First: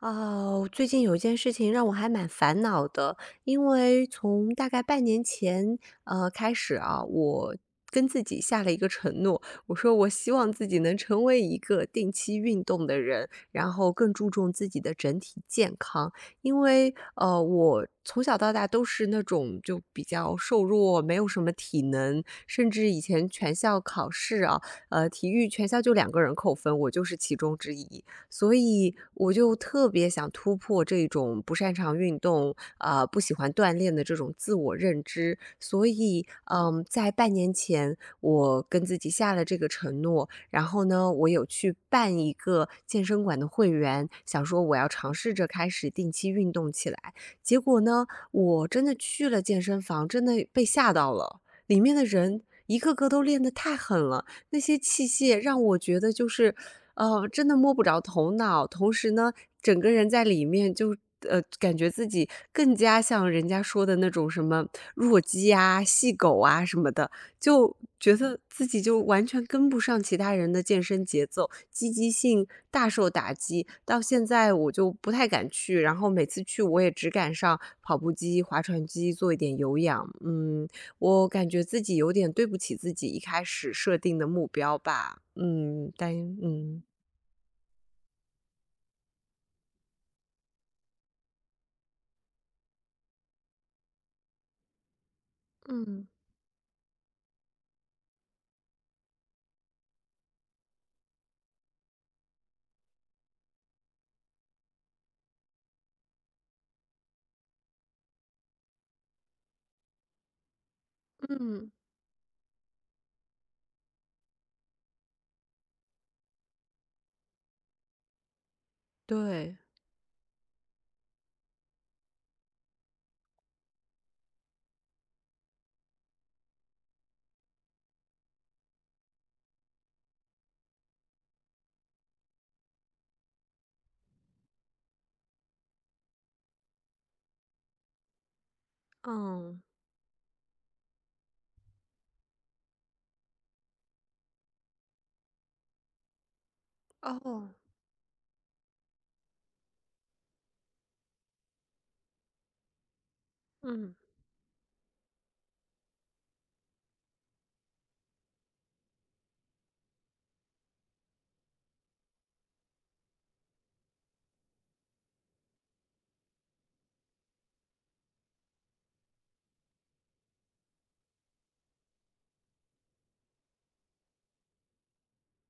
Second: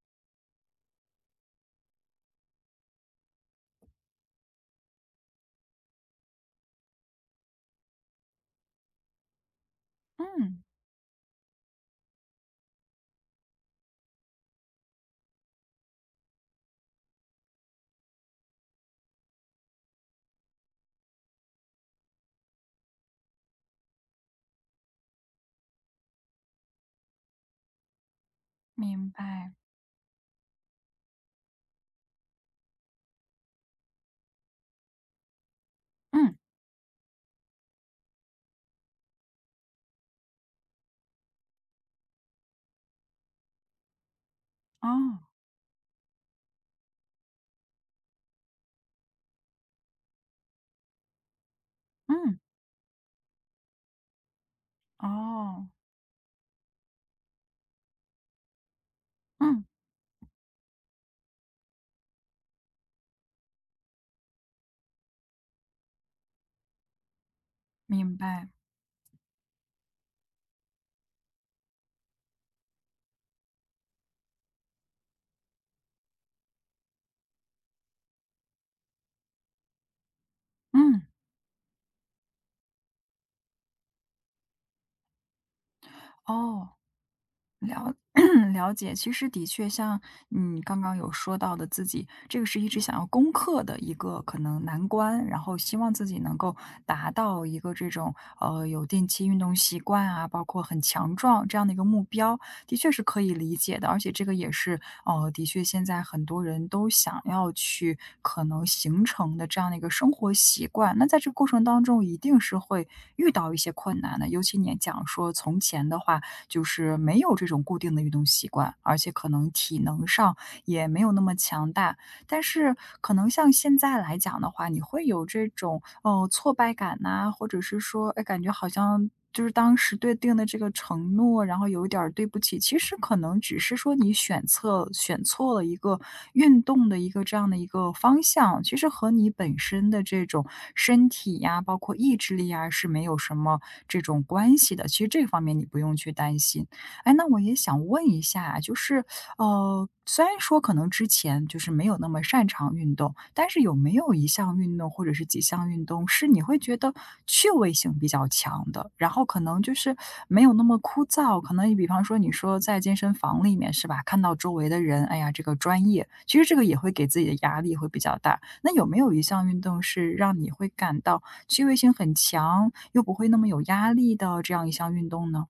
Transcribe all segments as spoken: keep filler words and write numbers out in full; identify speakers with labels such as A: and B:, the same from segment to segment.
A: 哦，最近有一件事情让我还蛮烦恼的，因为从大概半年前，呃，开始啊，我跟自己下了一个承诺，我说我希望
B: 嗯，
A: 自己能成为一个定期运动的人，然后更注重自己的整体健康。因为呃，我从小到大都是那种就比较瘦弱，没有什么体能，甚至以前全校考试啊，呃，体育全校就两个人扣分，我就是其中之一。所以
B: 明
A: 我
B: 白。
A: 就特别想突破这种不擅长运动，呃，不喜欢锻炼的这种自我认知。所以，
B: 嗯，
A: 嗯，在半年前，我跟自己下了这个承诺，然后呢，我有去办一个健身馆的会员，想说我要尝
B: 哦，
A: 试着开始定期运动起来。结果呢，我真的去了健身房，真的被吓到了，里面的
B: 嗯，
A: 人一个个都练得太狠了。那些器械让
B: 哦，
A: 我觉得就是，呃，真的摸不着头脑，同时呢，
B: 嗯，
A: 整个人在里面就呃，感觉自己更加像人家说的那种什么弱鸡啊、细狗啊什么的，就觉
B: 明
A: 得
B: 白。
A: 自己就完全跟不上其他人的健身节奏，积极性大受打击。到现在我就不太敢去，然后每次去我也只敢上跑步机、划船机做一点有氧。嗯，
B: 嗯，
A: 我感觉自己有点对不起自己一开始设定的目标吧，嗯，但
B: 哦。
A: 嗯。
B: 了 了解，其实的确像你刚刚有说到的，自己这个是一直想要攻克的一个可能难关，然后希望自
A: 嗯
B: 己能够达到一个这种呃有定期运动习惯啊，包括很强壮这样的一个目标，的确是可以理解的，而且这个也是呃的确现在很多人都想要去可能形成的这样的一个生活习惯。那在这个过程
A: 嗯，
B: 当中，一定是会遇到一些困难的，尤其你也讲说从前的话。就是没有这种固定的运动习惯，而且可能
A: 对，
B: 体能上也没有那么强大，但是可能像现在来讲的话，你会有这种，呃，挫败感呐，或者是说，哎，感觉好像就是当时对定的这个承诺，然后有一点儿对不起。其实可能只是说你选测选错了一个运动的一个这样的一个方向，其实和你本
A: 嗯，
B: 身的这种身体呀，包括意志力呀，是没有什么这种关系的。其实这方面你不用去担心。哎，那我
A: 哦，
B: 也想问一下，就是，呃，虽然说可能之前就是没有那么擅长运动，但是有没
A: 嗯。
B: 有一项运动或者是几项运动是你会觉得趣味性比较强的，然后可能就是没有那么枯燥？可能你比方说你说在健身房里面是吧，看到周围的人，哎呀，这个专业，其实这个也会给自己的压力会比较大。那有没有一项运动是让你会感到趣味性很强，又不会那么有压力的这样一项运动呢？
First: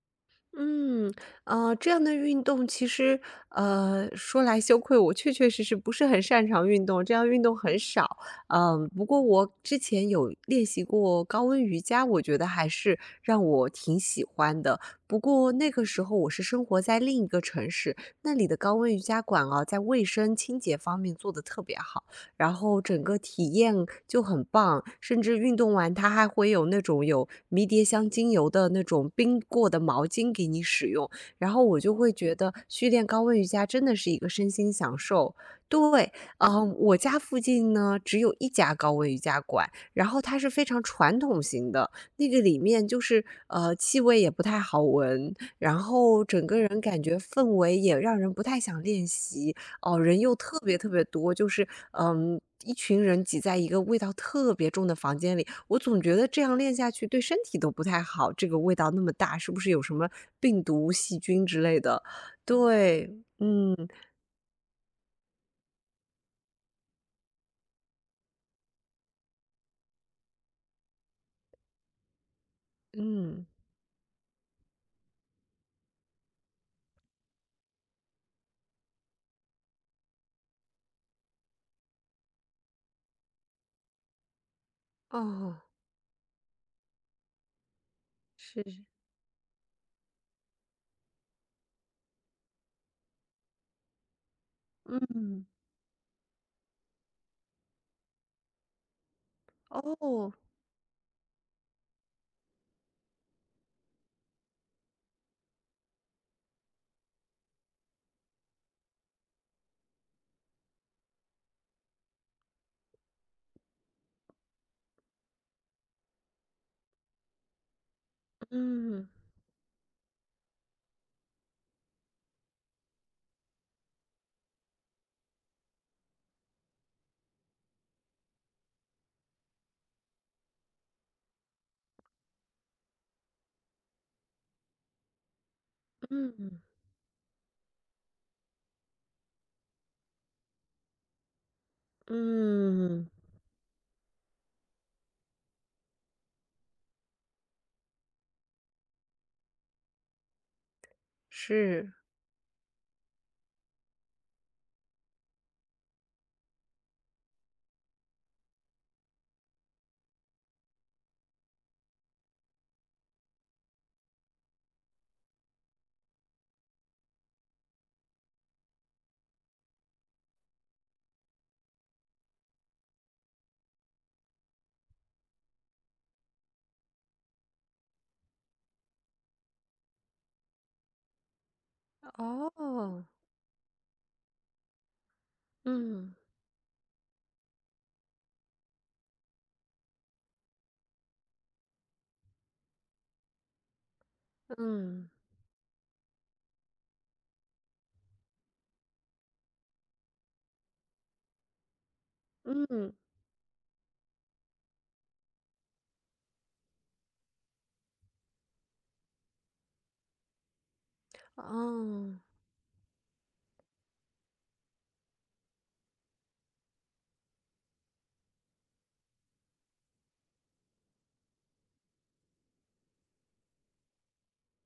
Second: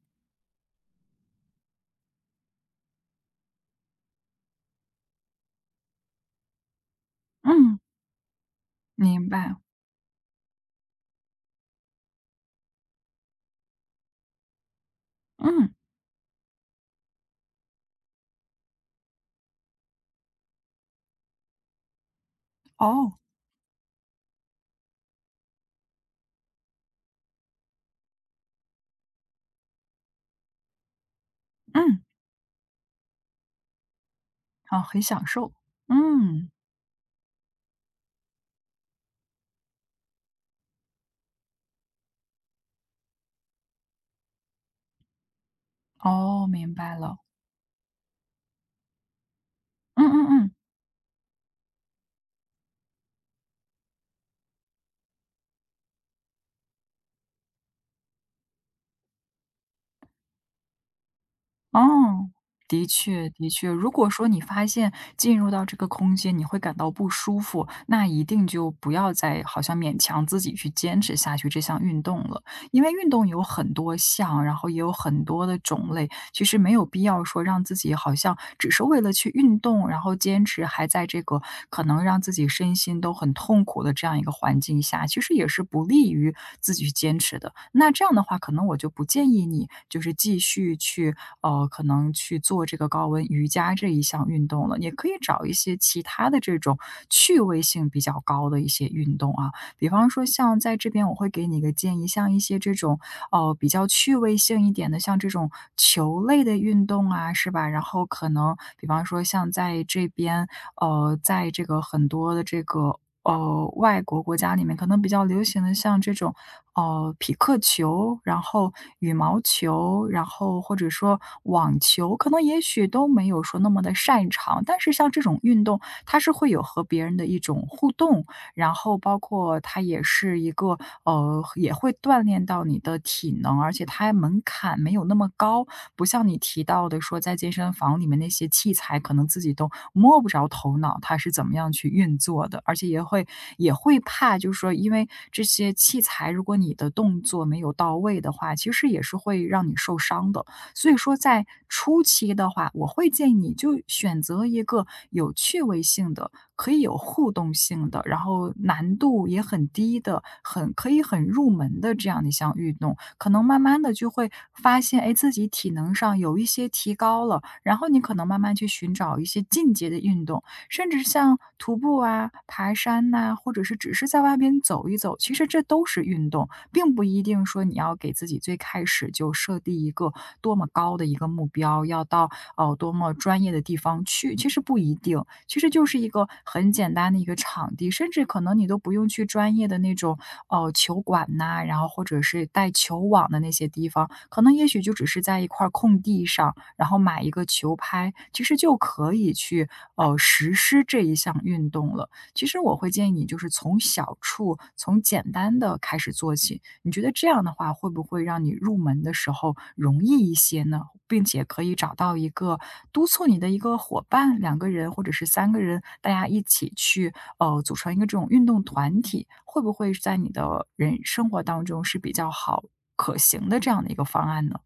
A: 嗯，呃，这样的运动其实，呃，说来羞愧，我确确实实不是很擅长运动，这样运动很
B: 嗯，
A: 少。嗯，不过
B: 明
A: 我
B: 白。
A: 之前有练习过高温瑜伽，我觉得还是让我挺喜欢的。不过那
B: 嗯，
A: 个时候我是生活在另一个城市，那里的高温瑜伽馆啊，在卫生清洁方面做得特别好。然后整个
B: 哦，
A: 体验就很棒，甚至运动完它还会有那种有迷迭香精油的那种冰过的毛巾给你使用，然后我就
B: 嗯，
A: 会觉得去练高温瑜伽真的是一个身心
B: 哦，
A: 享
B: 很享
A: 受。
B: 受。
A: 对，
B: 嗯，
A: 嗯，我家附近呢只有一家高温瑜伽馆，然后它是非常传统型的，那个里面就是呃气味也不太好闻，然后
B: 哦，
A: 整个
B: 明
A: 人
B: 白
A: 感觉
B: 了。
A: 氛围也让人不太想练习，哦，
B: 嗯
A: 人
B: 嗯
A: 又
B: 嗯，
A: 特别特别多，就是嗯，一群人挤在一个味道特别重的房间里，我总觉得这样练下去对身体都不太好，这个味道那么大，是不是有什么病毒、细菌之类的？
B: 哦，的
A: 对，
B: 确的确，
A: 嗯
B: 如果说你发现进入到这个空间你会感到不舒服，那一定就不要再好像勉强自己去坚持下去这项运动了。因为运动有
A: 嗯，
B: 很多项，然后也有很多的种类，其实没有必要说让自己好像只是为了去运动，然后坚持还在这个可能让自己身心都很痛苦的这样一个环境下，其实也
A: 哦，
B: 是不利于自己去坚持的。那这样的话，可
A: 是
B: 能我就不建议你就是继续去呃，可能去做这个高温瑜伽这一项运动了，也可以找
A: 嗯，
B: 一些其他的这种趣味性比较高的一些运动啊。比方说
A: 哦，
B: 像在这边我会给你一个建议，像一些这种呃，比较趣味性一点的，像这种球类的运动啊，是吧？然后可能比方说像在这边，呃，在这个很多的这个呃外国国家里面，可能比较流行的像这种呃匹克球，然后
A: 嗯
B: 羽毛球，然后或者说网球，可能也许都没有说那么的擅长，但是像这种运动，它是会有和别人的一种互动，然后包括它也是一个呃，也会锻炼到你的体能，而且它门槛没有那么高，不像你
A: 嗯
B: 提到的说在健身房里面那些器材，可能自己都摸不着头脑，它是怎么样去运作的，而且也
A: 嗯，
B: 会也会怕，就是说因为这些器材，如果你的动作没有到位的话，其实也是会让你受伤的。所以说在
A: 是，
B: 初期的话，我会建议你就选择一个有趣味性的可以有互动性的，然后难度也很低的，很可以很入门的这样的一项运动。可能慢慢的就会发现，哎，自己体能上有一些提高了，然后你可能慢慢去寻找一些进阶的运动，甚至像徒步啊、爬山呐，或者是只是在外边走一走，其实这都是运动，并不一定说你要给自己最开始就设定一个多么高的一个目标，要到哦，呃多
A: 哦，
B: 么专业的地方去，其实不一定，其实就是一
A: 嗯
B: 个很简单的一个场地，甚至可能你都不用去专业的那种，哦球馆呐，然后或者是带球网的那些地方，可能也许就只
A: 嗯
B: 是在一块儿空地上，然后买一个球拍，其实就可以去，呃，实施这一项运动了。其实我会
A: 嗯，
B: 建议你就是从小处，从简单的开始做起，你觉得这样的话，会不会让你入门的时候容易一些呢？并且可以找
A: 哦。
B: 到一个督促你的一个伙伴两个人或者是三个人，大家一起去，呃，组成一个这种运动团体，会不会是在你的人生活当中是比较好可行的这样的一个方案呢？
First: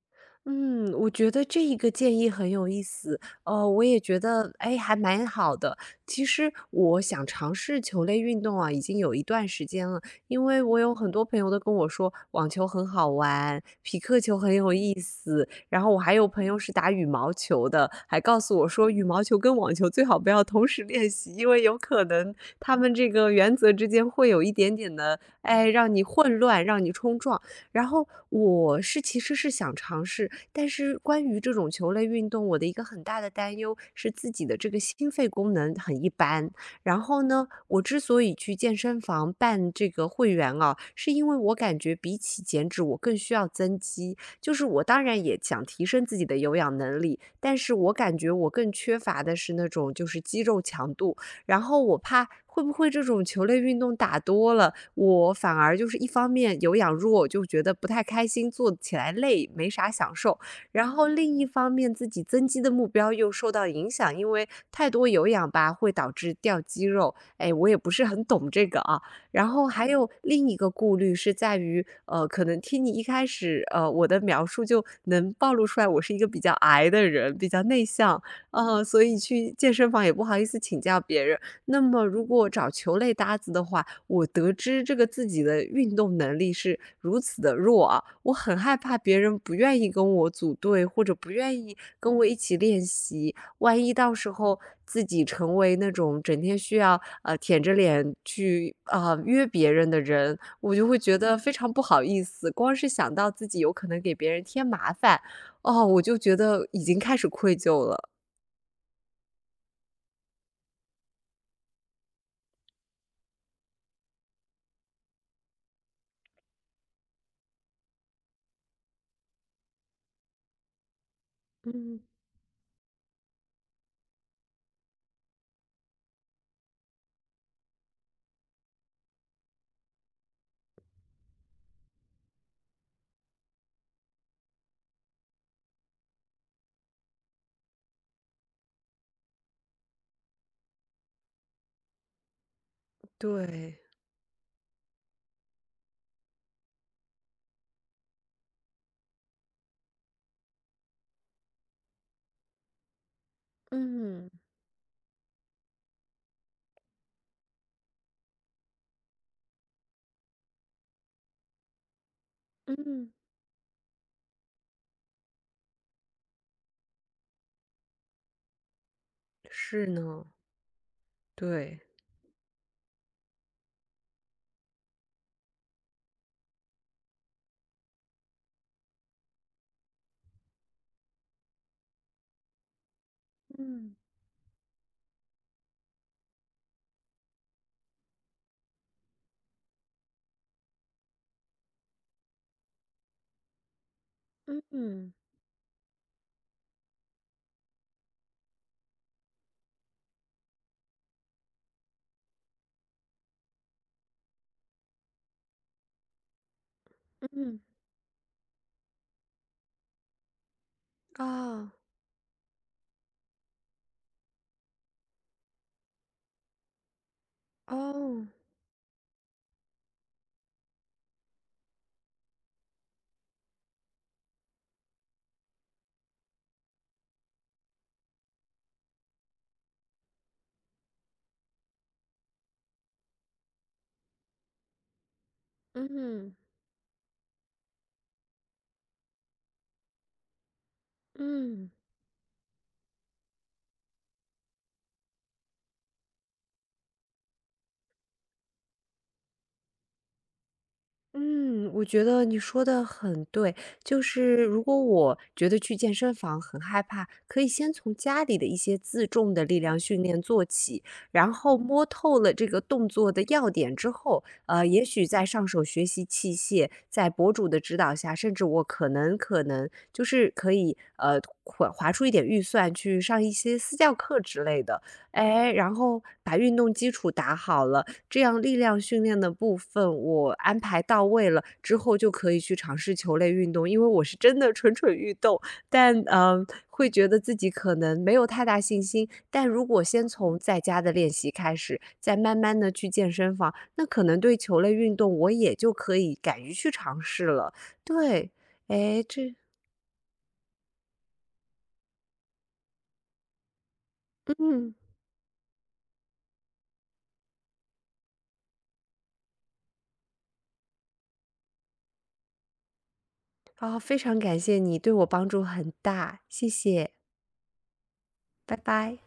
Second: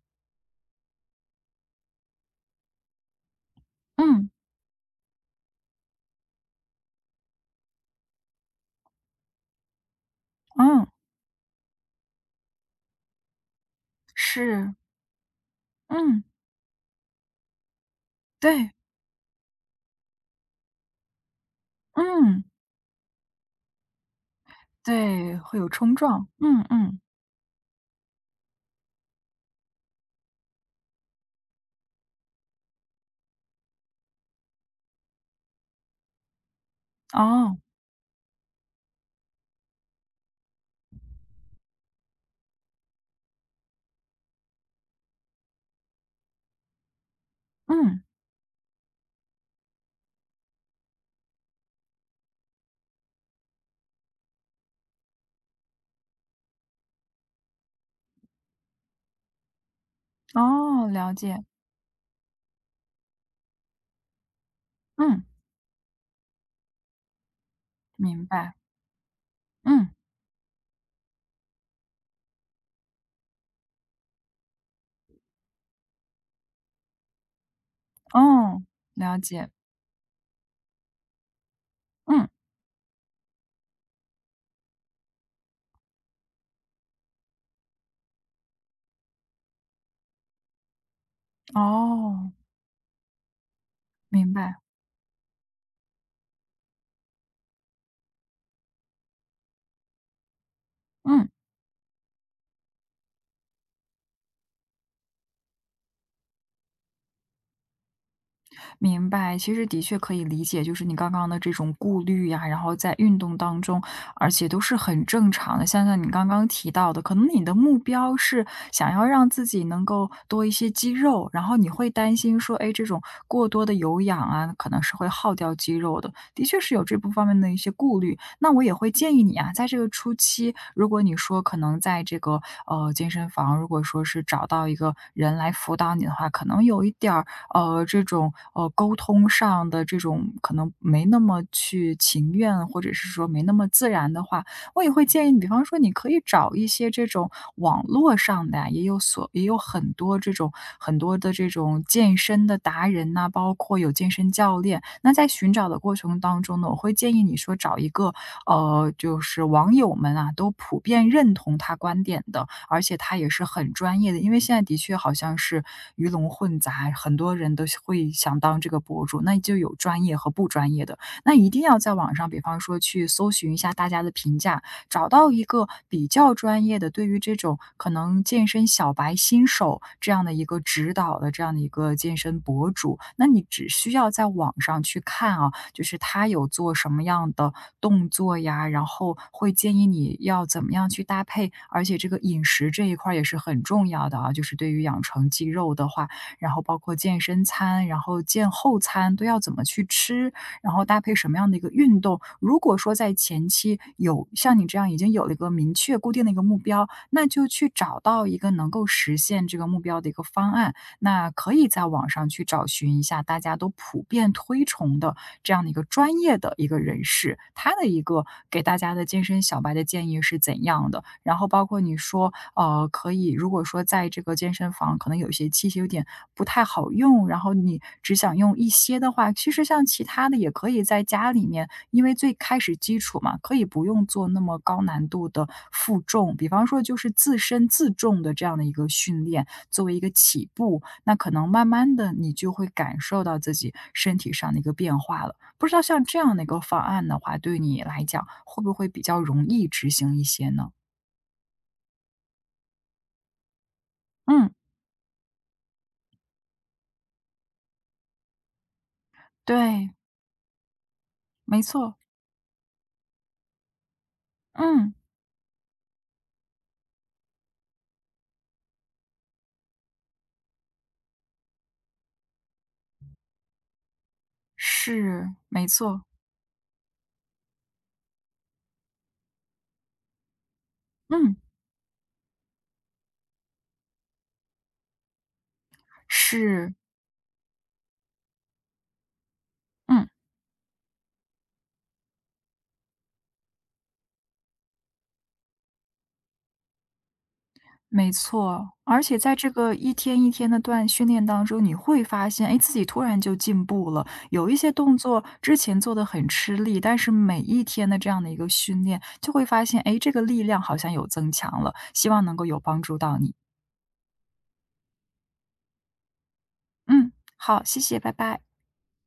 A: 嗯，我觉得这一个建议很有意思，呃，我也觉
B: 嗯，
A: 得，哎，还蛮好的。其实我想尝试球类运动啊，已经有一段时间了，因为我
B: 嗯，
A: 有很多朋友都跟我说网球很好玩，匹克球很有
B: 是，
A: 意思，然后我还
B: 嗯，
A: 有朋友是打羽毛球的，还告诉我
B: 对，
A: 说羽毛球跟网球最好不要同时练习，因为有可能
B: 嗯，
A: 他们这个原则之间会有一点点的，
B: 对，会
A: 哎，
B: 有
A: 让
B: 冲
A: 你
B: 撞，
A: 混
B: 嗯
A: 乱，让你
B: 嗯，
A: 冲撞。然后我是其实是想尝试，但是关于这种球类运动，我的一个很大的担忧是自己的这个心肺功能很一般。然后呢，
B: 哦，
A: 我之所以去健身房办这个会员啊，是因为我感觉比起减脂，我更需要增肌。就是我当然也想提升自己的有氧能力，但是我
B: 嗯，
A: 感觉我更缺乏的是那种就是肌肉强度。然后我怕会不会这种球类运动打多了，我反而就是一方面有氧弱，就觉得不太开心，做起来累，没啥享受。然
B: 哦，
A: 后
B: 了
A: 另
B: 解，
A: 一方面，自己增肌的目标又受到影响，因为太多
B: 嗯，
A: 有氧吧会导致掉肌肉。哎，我也不是很
B: 明
A: 懂
B: 白，
A: 这个啊。然后还
B: 嗯，
A: 有另一个顾虑是在于，呃，可能听你一开始呃我的描述就能暴露出来，我是一个比较矮的人，比较内向。
B: 哦，
A: 呃，所以
B: 了
A: 去
B: 解，
A: 健身房也不好意思请教别人。那么如
B: 嗯，
A: 果找球类搭子的话，我得知这个自己的运动能力是如此的弱啊，我很害怕别人不愿意跟我组队，或者不愿意跟我
B: 哦，
A: 一起练习。万一到时
B: 明白，
A: 候自己成为那种整天需要呃舔着脸去啊、约别人的人，我就会觉
B: 嗯。
A: 得非常不好意思。光是想到自己有可能给别人添麻烦，哦，我就觉得已经开始愧疚了。
B: 明白，其实的确可以理解，就是你刚刚的这种顾虑呀，然后在运动当中，而且都是很正常的。像像你刚刚提到的，可能你的目标是想要让自己能够多一些肌肉，然后你会
A: 嗯，
B: 担心说，哎，这种过多的有氧啊，可能是会耗掉肌肉的。的确是有这部分的一些顾虑。那我也会建议你啊，在这个初期，如果你说可能在这个呃健身房，如果说是找到一个人来辅导你的话，可能有一点儿。呃，这种呃沟通上的这种可能没那么去情愿，或者是说没那么
A: 对，
B: 自然的话，我也会建议你，比方说你可以找一些这种网络上的呀，也有所也有很多这种很多的这种健身的达人呐、包括有健
A: 嗯，
B: 身教练。那在寻找的过程当中呢，我会建议你说找一个呃，就是网友们啊都普遍认同他观点的。而且
A: 嗯，
B: 他也是很专业的。因为现在的确好像是鱼龙混杂，很多人都会想当这个博主，那就有
A: 是
B: 专业
A: 呢，
B: 和不专业的。那一定
A: 对，
B: 要在网上，比方说去搜寻一下大家的评价，找到一个比较专业的，对于这种可能健身小白、新手这样的一个指导的这样的一个健身博主，那你只需
A: 嗯，
B: 要在网上去看啊，就是他有做什么样的动作呀，然后会建议你要怎么样去搭配，而且这个饮食这一块儿也是很重要的啊，就是对于养
A: 嗯，
B: 成肌肉的话，然后包括健身餐，然后健后餐都要怎么去吃，然后搭配什么样的一个运动。如果说在前期有像你这样已经有了一个明确固定的一个目标，那就
A: 嗯，
B: 去找到一个能够实现这个目标的一个方案。那可以
A: 啊，
B: 在网上去找寻一下大家都普遍推崇的这样的一个专业的一个人士，他的一个
A: 哦，
B: 给大家的健身小白的建议是怎样的？然后包括你说，呃，可以如果说在这个健身房可能有一些器械有点不太好用，然后你只想用一些的话，其实像其他的也可以在家里面，因为最开始基础嘛，可以不用做那么高难度的负
A: 嗯，
B: 重，比方说就是自身自重的这样的一个训练，作为一个起步，那可能慢
A: 嗯。
B: 慢的你就会感受到自己身体上的一个变化了。不知道像这样的一个方案的话，对你来讲会不会比较容易执行一些呢？
A: 嗯，我觉得你说的很对，就是
B: 嗯，
A: 如果我觉得去健身房很害怕，可以先从家里的一些自重的力量
B: 对，
A: 训练做起，然后
B: 没
A: 摸
B: 错，
A: 透了这个动作的要点之后，呃，也
B: 嗯，
A: 许再上手学习器械，在博主的指导下，甚至我可能可能就是可以呃划划出一点预算去上一些私教课之类的，
B: 是，
A: 哎，
B: 没
A: 然后
B: 错，
A: 把运动基础打好了。这样力量训练的部分我安排到位
B: 嗯，
A: 了之后，就可以去尝试球类运动。因为我是真的蠢蠢欲动，但嗯，
B: 是，
A: 会觉得自己可能没有太大信心。但如果先
B: 嗯，
A: 从在家的练习开始，再慢慢的去健身房，那可能对球类运动我也就可以敢于去尝试了。
B: 没
A: 对，
B: 错。而
A: 哎，
B: 且
A: 这
B: 在这个一天一天的锻训练当中，你会发现，哎，自己突然就进步了。有一些
A: 嗯，
B: 动作之前做的很吃力，但是每一天的这样的一个训练，就会发现，哎，这个力量好像有增强了。希望能够有帮助到你。
A: 啊，非常感谢你，对我帮助很大，谢谢，
B: 嗯，好，谢谢，拜拜。
A: 拜拜。